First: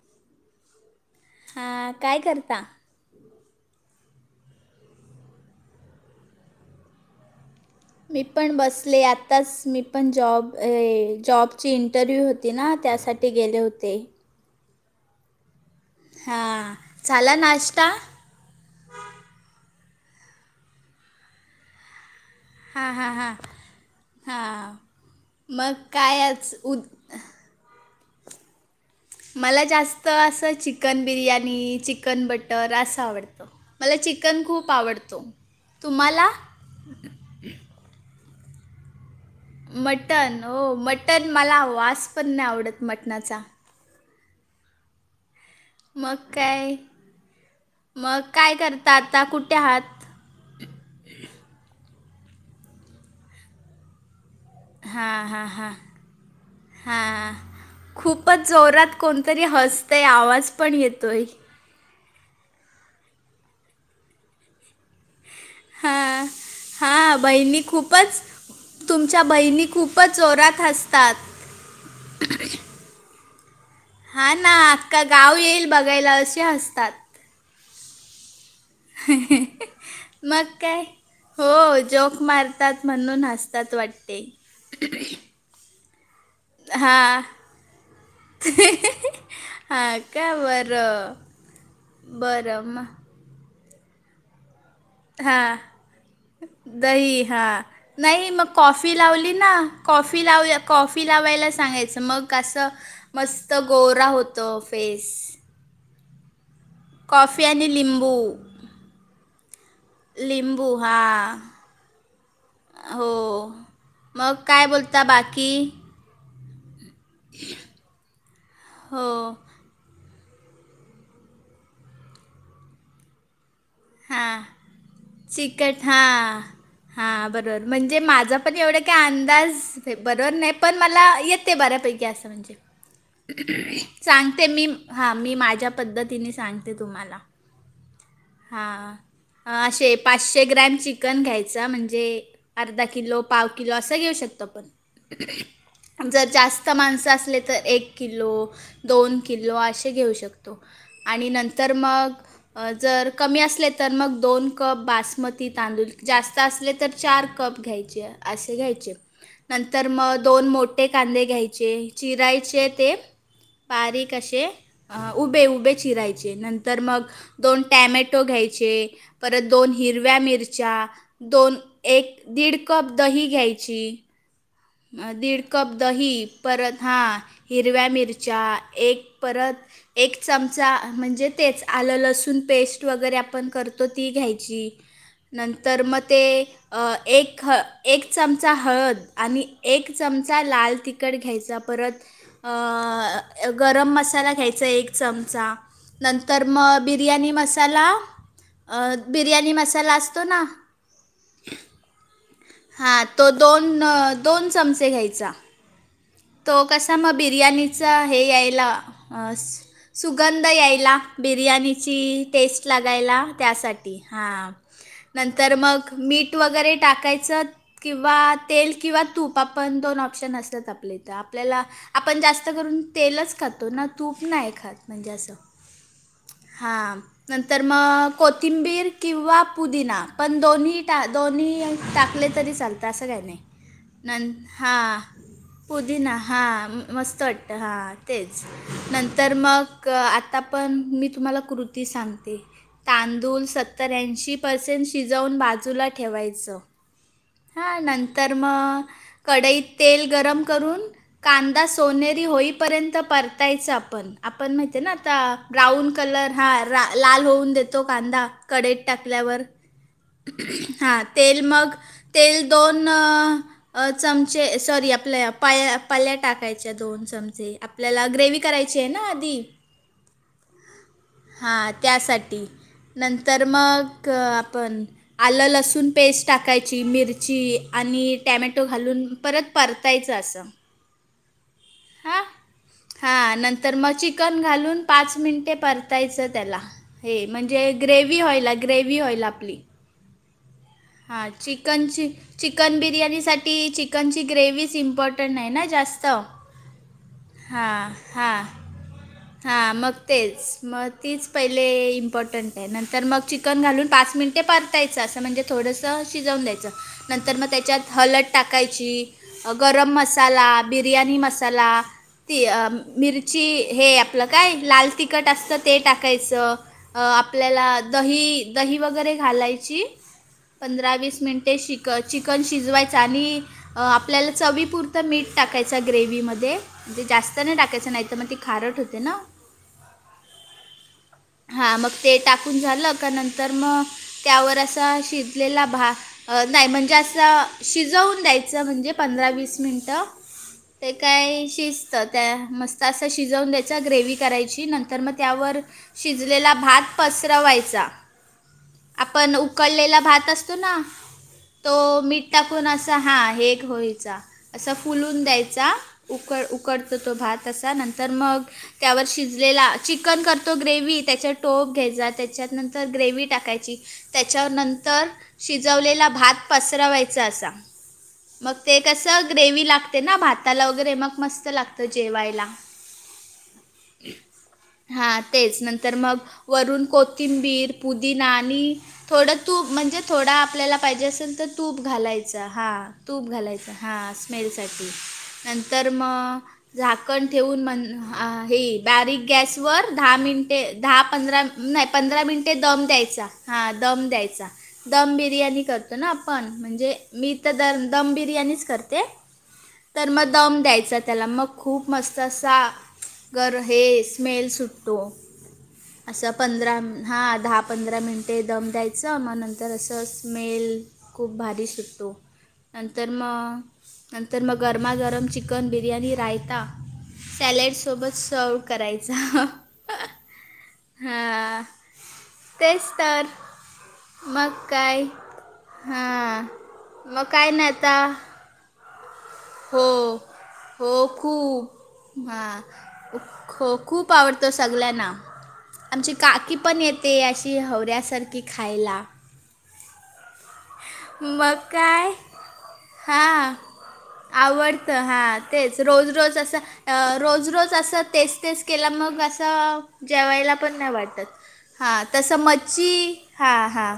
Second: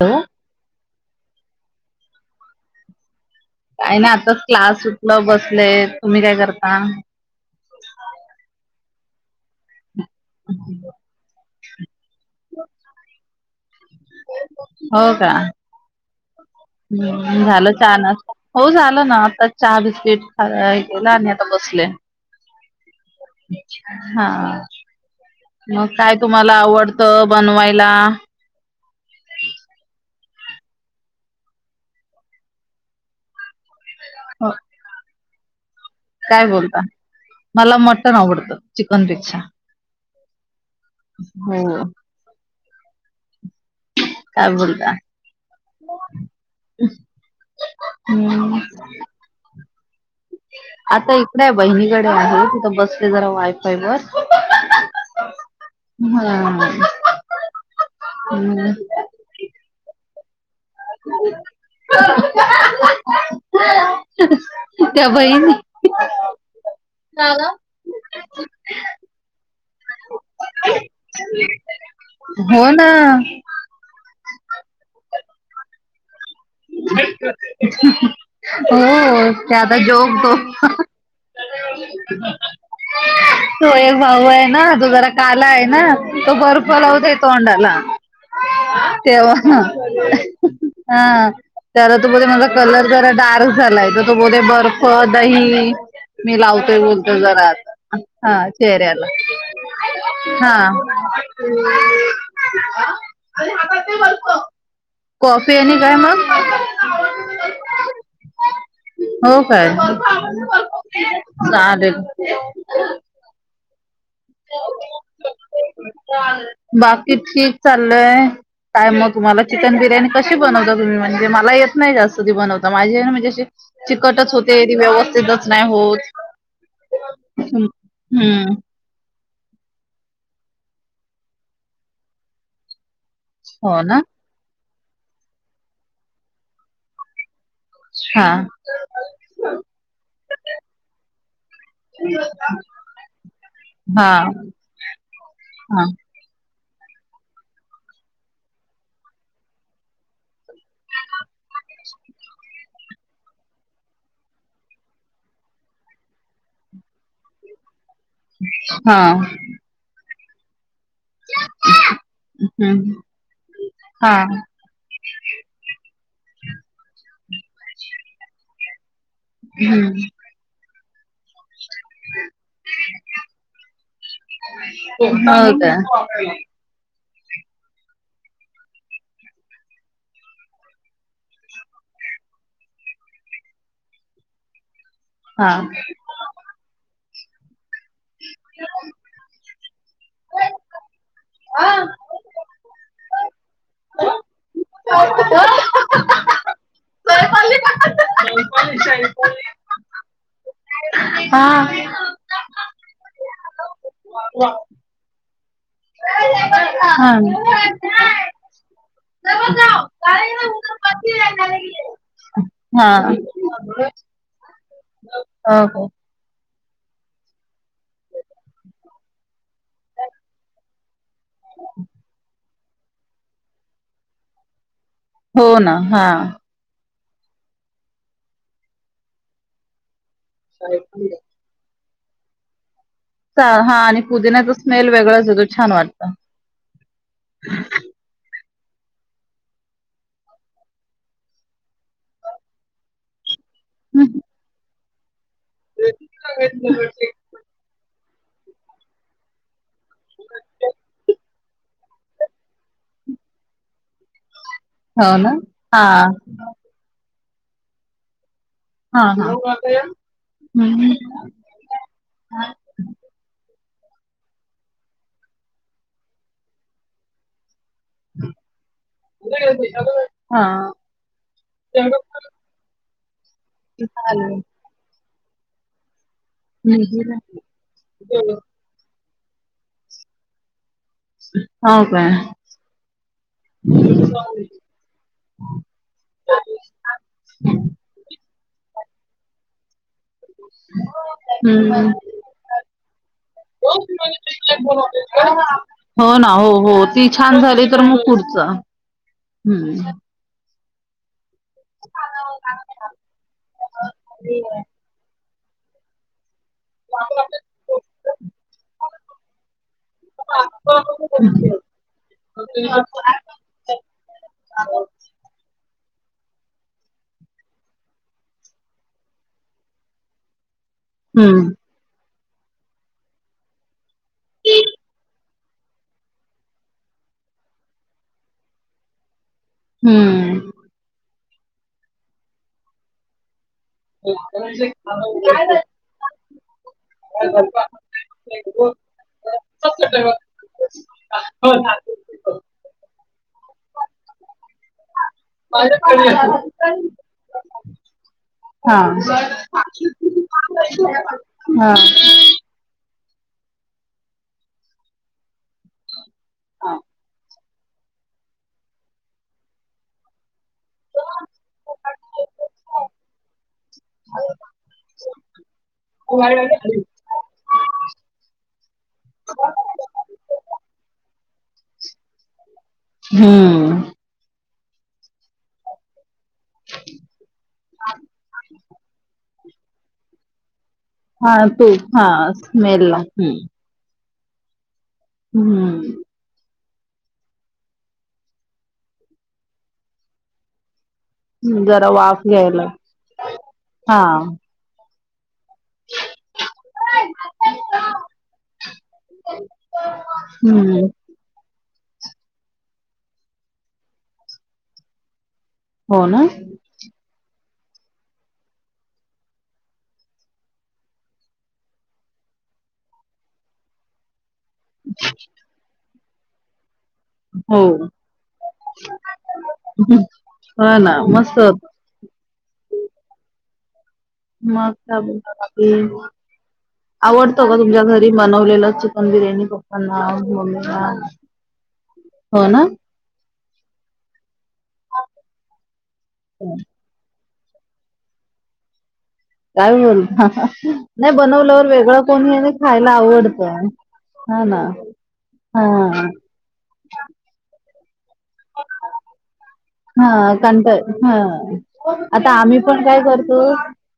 हं. हा काय करता? काही नाही आताच क्लास सुठलं बसले तुम्ही काय करता. मी पण बसले आत्ताच मी पण जॉब जॉबची इंटरव्ह्यू होते. ति ना त्यासाठी गेले होते. हो का् हां झाला झालं नाश्ता चहा नाश्ता? हो झालं ना आता चहा बिस्किट ख गेला आणि आता बसले. हा हा हा हा मग काय तुम्हाला आवडतं बनवायला. मला जास्त असं चिकन बिर्याणी चिकन बटर असं आवडतं. मला चिकन हो, खूप आवडतो. तुम्हाला काय बोलता मला मटण आवडतं चिकन पेक्षा. मटण हो मटण मला हो वास पण नाही आवडत मटणाचा. काय बोलता. मग काय मग काय हम्म करता आता कुठे आहात? आता इकडे आहे बहिणीकडे आहे तिथं बसले जरा वायफाय वर. हां हां हां हा हां खूपच हम्म जोरात- कोणतरी हसतय आवाज पण येतोय. त्या बहिणी. हा हा बहिणी खूपच तुमच्या बहिणी खूपच जोरात- हसतात हो ना. हा ना अखख गाव येईल बघायलास. हो त्या आता जोक तो. मग काय हो जोक मारतात म्हणून तो हसतात एक वाटते. भाऊ आहे ना तो जरा काला आहे ना तो बर्फ लावत आहे हां तोंडाला. तेव्हा हां का बरं हा त्याला तू ब माझा बरं कलर मग जरा डार्क झालाय तर तू बोल बर्फ हां दही. मी लावतोय बोलतो दही हा जरा आता नाही हा मग कॉफी चेहऱ्याला लावली ना कॉफी लाव हा कॉफ- काफी लावायला सांगायचं मग असं मस्त गोरा होत फेस- कॉफी आणि काय मग. कॉफी आणि लिंबू हो काय लिंबू हा. चालेल. हो मग काय बोलता बाकी? बाकी कि ठीक चालय टायम हो. मग तुम्हाला. चिकन बिर्याणी कशी बनवता तुम्ही म्हणजेला येत नाही जास्ती बनवता माझे म्हणजेशी- तिकटच हां. होतेी व्यवस्थितच नाही होत. हा बरोबर हम्म म्हणजे माझं हम्म. पण एवढ्या- काय अंदाज बरोबर नाही पण मला येत ते बऱ्यापैकी असं म्हणजे. हो ना सांगते मी हां मी माझ्या पद्धतीने सांगते तुम्हाला हा हां असे पाचशे ग्रॅम चिकन घ्यायचा म्हणजे अर्धा किलो पाव किलो असा हा घेऊ शकतो पण हा जर जास्त जास्त माणसं असले तर एक किलो दोन किलो असे घेऊ शकतो आणि नंतर मग जर कमी असले तर मग दोन कप बासमती तांदूळ जास्त असले तर चार कप घ्यायचे असे घ्यायचे हा नंतर मग दोन मोठ मोे कांदे घ्यायचे चिरायचे ते हम्म बारीक हा असे अ उभे उभे चिरायचे नंतर मग दोन टॅमॅटो घ्यायचे परत दोन हम्म हिरव्या मिरच्या दोन एक दीड कप दही घ्यायची. हो दीड कप का दही परत हां हिरव्या मिरच्या एक परत- एक चमचा म्हणजे तेच आलं लसूण पेस्ट वगैरे आपण करतो ती घ्यायची. हा नंतर मग ते एक चमचा हळद आणि- एक चमचा लाल तिखट घ्यायचा परत अ गरम मसाला घ्यायचा. एक चमचा नंतर मग बिर्याणी मसाला बिर्याणी मसाला असतो ना हा हा तो दोन दोन चमचे घ्यायचा तो कसा मग हा बिर्याणीचा हे यायला सुगंध यायला बिर्याणीची टेस्ट लागायला त्यासाठी हां नंतर ओके मग मीठ तूट वगैरे टाकायचं किंवा तेल किंवा तूप आपण दोन ऑप्शन असतात आपले आपल्याला आपण जास्त करून तेलच खातो ना तूप नाही खातो पंजास हो ना हा हां नंतर मग कोथिंबीर किंवा पुदिना पण दोन्ही टा दोन्ही टाकले तरी चाल हा आणि क पुदिण्याचा स्मेल वेगळाच होतो छान वाटत पुदीिना हा मस्त हट्टं हां तेच नंतर मग आता पण मी तुम्हाला कृती सांगते तांदूळ सत्त्याऐंशी पर्सेंट शिजवून बाजूला ठेवायचं हां नंतर मग कढाईत तेल गरम कांदा सोरी होईपर्यंत परतायच आपण आपण ते ना हो आता हा ब्राऊन कलर हा लाल होऊन देतो कांदा कडेेत हा टाकल्यावर हा हम्म हा तेल मग तेल दोन चमचे सॉरी आपल्या पाया पल्या टाकायच्या दोन चमचे आपल्याला ग्रेव करायची आहे ना आधी हा हा त्यासाठी नंतर मग आपण आलंल असून पेस्ट टाकायची मिरची आणि टॅमॅटो घालून परत परतायचं अस त हो काय हा नंतर मग चिकन घालून पाच मिनिटे परतायचं त्याला हे म्हणजे ग्रेव होऑईल ग्रेव ऑईल आपली हम हां चिकनची चिकन बिर्याणीसाठी चिकनची ग्रेवज इम्पॉर्टंट नाही ना जास्त हो ना हो हो ती छान झाली तर हां मग हां हां पुढचं् मग तेच मत तीच पहिले इम्पॉर्टंट आहे नंतर मग चिकन घालून पाच मिनिटे परतायचं असं म्हणजे थोडंस शिजवून द्यायचं. नंतर मग त्याच्यात हलद टाकायची गरम मसाला बिरणी मसाला चलाती अ मिर ची हे आपलं काय लाल तिखट असतं ते टाकायचं. अ आपल्याला दही, दही, वगैरे घालायची. पंधरा वीस हम्म मिनिंटे शि क चिकन शिजवायचा आणि अ आपल्याला चवीपुरतं मीठ टाकायच ग्रेव्हीमध्ये. दे म्हणजे जास्त नाही. टाकायचं नाही तर मग ती खारट होते ना, हम्म. हा मग ते टाकून झालं. का नंतर म त्यावर असा शिजलेला भा अ नाही म्हणजे असं शिजवून द्यायचं म्हणजे पंधरा वीस मिनटं. ते काय शिजतं त्या मस्त असं शिजवून द्याय ग्रेव्ही करायची नंतर तर म त्यावर शिजलेला भात पसरवायचा. हा आपण उकडलेला भात असतो ना, हा तो मीठ टाकून असं हा हेट होयचा असं फुलून द्यायचा त्या उकड उकडतो तो भात असा नंतर, मग त्यावर शिजलेला चिकन करत तो ग्रेव्ही त्याच्या टोप घ्यायचा. त्याच्यातनंतर ग्रेव्ही टाकायची. त्याच्या नंतर शिजवलेला भात पसरावाय सा सा मग ते कसं ग्रेव्ही लागते ना, भाताला वगैरे मग मस्त लागत जेवायला. हम्म. हा तेच नंतर मग वरून कोथिंबीर, पुदिना आणि थोडं तूप म्हणजे थोडा आपल्याला पाहिजे हा असेल तर तूप हा घालायचं, हा स्मेल ला तूप हम्म घालायचं, हा स्मेल साठी नंतर तर हम्म मग झाकण ठेवून मण हा हे बारीक गॅसवर दहा मिनट ते दहा पंधरा नाही जरा पंधरा वाफ मिनटे घ्यायला दम द्यायचा. हां हा दम द्यायचा. दम बिर्याणी करतो ना, आपण म्हणजे मी तर दन दम बिर्याणीच करते. तर म दम हम्म द्यायचां. त्याला मग खूप मस्त असा गर हे स्मेल सुटतो. हो ना असं पंधरा हा दहा पंधरा मिनंटे दम द्यायचं मग नंतर असं स्मेल खूप भारी शिजतो नंतर म नंतर मग गरमा, गरम, चिकन बिर्याणी रायता हो सॅलेड सोबत र्सव करायचा हो ना मस्त होत हा. तेच तर. मग बोल हां मग आवडतो. काय का नाही तुमच्या आता घरी बनवलेलं. [unintelligible] दम बिर्याणी [unintelligible] हो मम्मीला हो खूप हा. हो ना ख खूप आवडत सगलयांन आमची काकी पण येते. अस ती हवऱ्यासारखी खायला. काय बोल नाही मग बनवल्यवर वेगळं काय कोणी आहे ना खायला आवडतंय. आवडत हा तेच रोज रोज असं. अ रोज, रोज, असं तेच, तेच, केलं मग असं. हा जेवायला पण कंटाळ नाही हा वाटतत हा आता तसं आम्ही पण मच्छी काय करतो हा हा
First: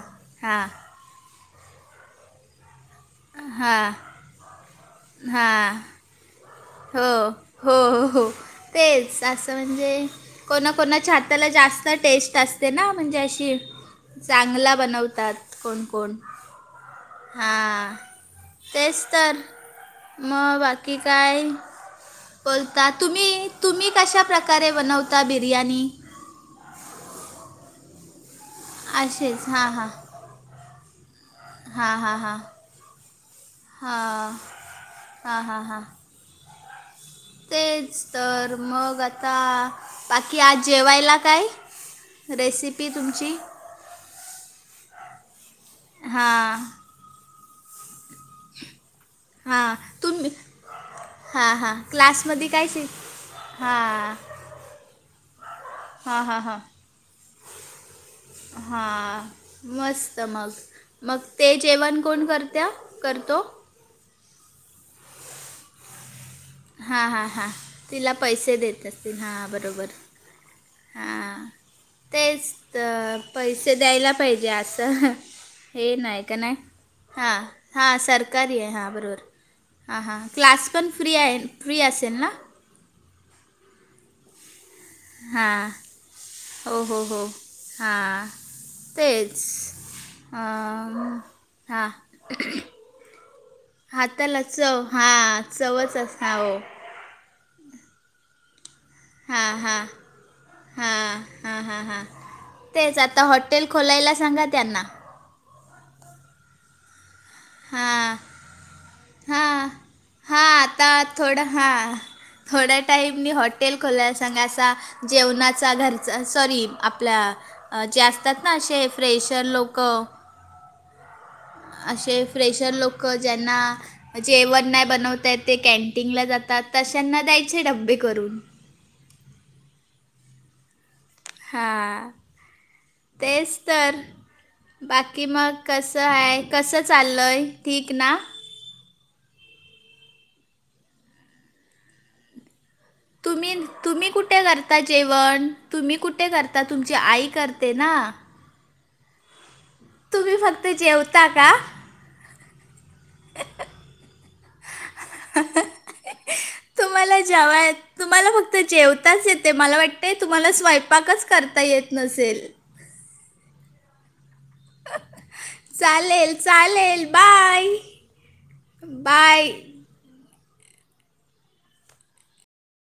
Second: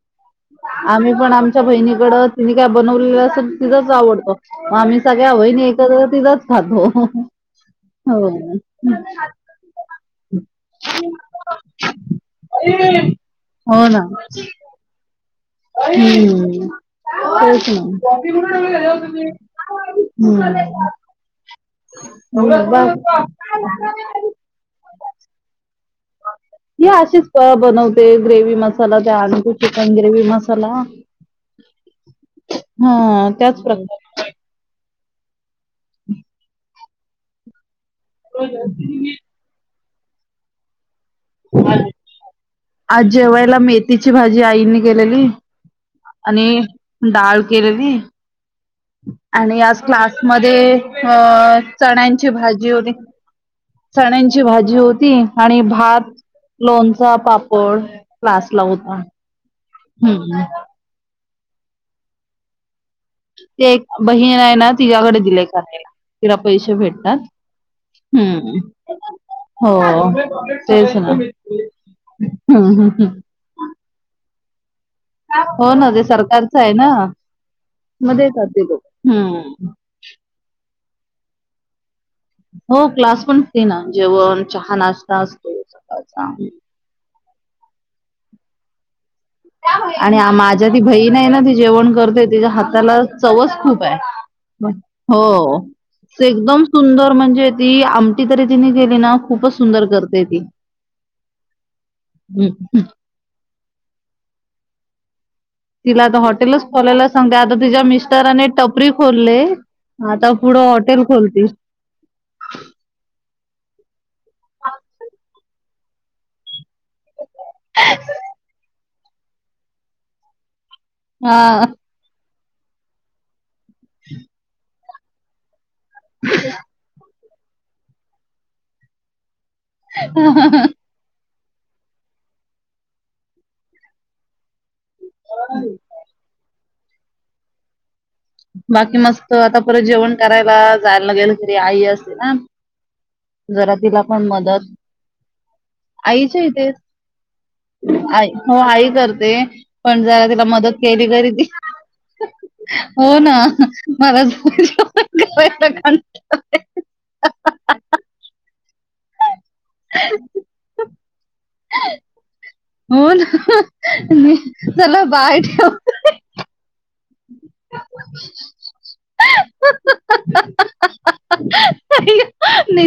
हा. आम्ही पण आमच्या बहिणीकडच तिने काय बनवलेल असं तिथंच हां आवडतो. मग आम्ही सगळ्या वहिणी हां एकत्र तिथं. हो [unintelligible] खातो त म्हणजे कोणाकोणाच्या हाताला जास्त टेस्ट असते ना, म्हणजे अशी चांगला बनवतात. कोण कोण आई हम्म. हां तेच [unintelligible] हम्म. कायल. [inaudible] बोलता तुम्ही तुम्ही कशा प्रकारे बनवता बिर्याणी. या असशीच बनवते ग्रेव मसाला त्या असेच आणखी चिकन ग्रेववी मसाला. हा हा हा हा त्याच हा प्रकारे हा हा हा. तेच तर मग आता बाकी आज जेवायला. काय रेसिपी आज तुमची जेवायला मेथीची भाजी आईंनी केलेली. आणि हां डाळ केरली. ह [inaudible] आणि आज क्लास मध्ये अ चण्याची भाजी होती. हा. चण्यांची भाजी होती. आणि भात हां लोणचा पापड. क्लासला होता हा मस्त हम्म मग मग ते जेवण कोण करतात. करतो. ते एक बहीण आहे. ना तिच्याकडे दिलेय करला तिला पैसे हां भेटतात हां हां तिला पैसे ह् देत असतील हां हो बरोबर च ना. हां तेच हम्म पैसे द्यायला पाहिजे असं. हो ना हे ते नाही का सरकारच नाही आहे ना हां हां मध्ये येतात सरकारी ते आहे लोक हां बरोबर हम्म. हां हां क्लास पण फ्री आहे फ्री असेल ना. हो क्लास पण फ्री ना जेवण चहा नाश्ता असतो हां सकाळचा. हो हो हो हां तेच. आणि माझ्या ती बहीण अं, ना ती हां जेवण करते तिच्या हाताला चवच खूप आहे. हाताला चव हां हो चवच अस हां हो एकदम सुंदर म्हणजे ती आ. तरी तिने गेली ना हां खूपच हां सुंदर करते ती. हां हां हां हां तेच आता हॉटेल खोलायला सांगा त्यांना. तिला आता हॉटेलच खोलायला सांगते आता. तिच्या हां मिस्टरने टपरी खोलले हां आता हां पुढं आता हॉटेल खोलती. थोडं हां थोड्या टाईमनी हॉटेल खोलाला सांगा असं. जेवणाचा घरचा सॉरी आपल्या. अ जास्तात ना असे फ्रेशर लोक. हा. असे फ्रेशर लोकं ज्यांना जे एवण नाही बनवत आहेत. ते कॅनटीन ला जातात तशांना द्यायचे डब्बे करून. हो ह [unintelligible] हां तेच तर. बाकी मग कस आहे कसं चाललय ठीक ना. बाकी मस्त आता परत जेवण करायला जायला गेलं तरी आई असते ना. तुम्ही जरा तिला तुम्ही पण कुठे मदत करता जेवण तुम्ही कुठे आईच्या करता इथे तुमची आई करते ना. आई हो आई करते पण जरा तुम्ही तिला फक्त मदत केली जेवता घरी ती. का हो ना मलाो कय. तुम्हाला जेव तुम्हाला फक्त जेवताच येते मला वाटते तुम्हाला स्वयंपाकच कर आता येत नसेल. हो ना म चला बाय ठेव. चालेल चालेल बाय बाय. [inaudible]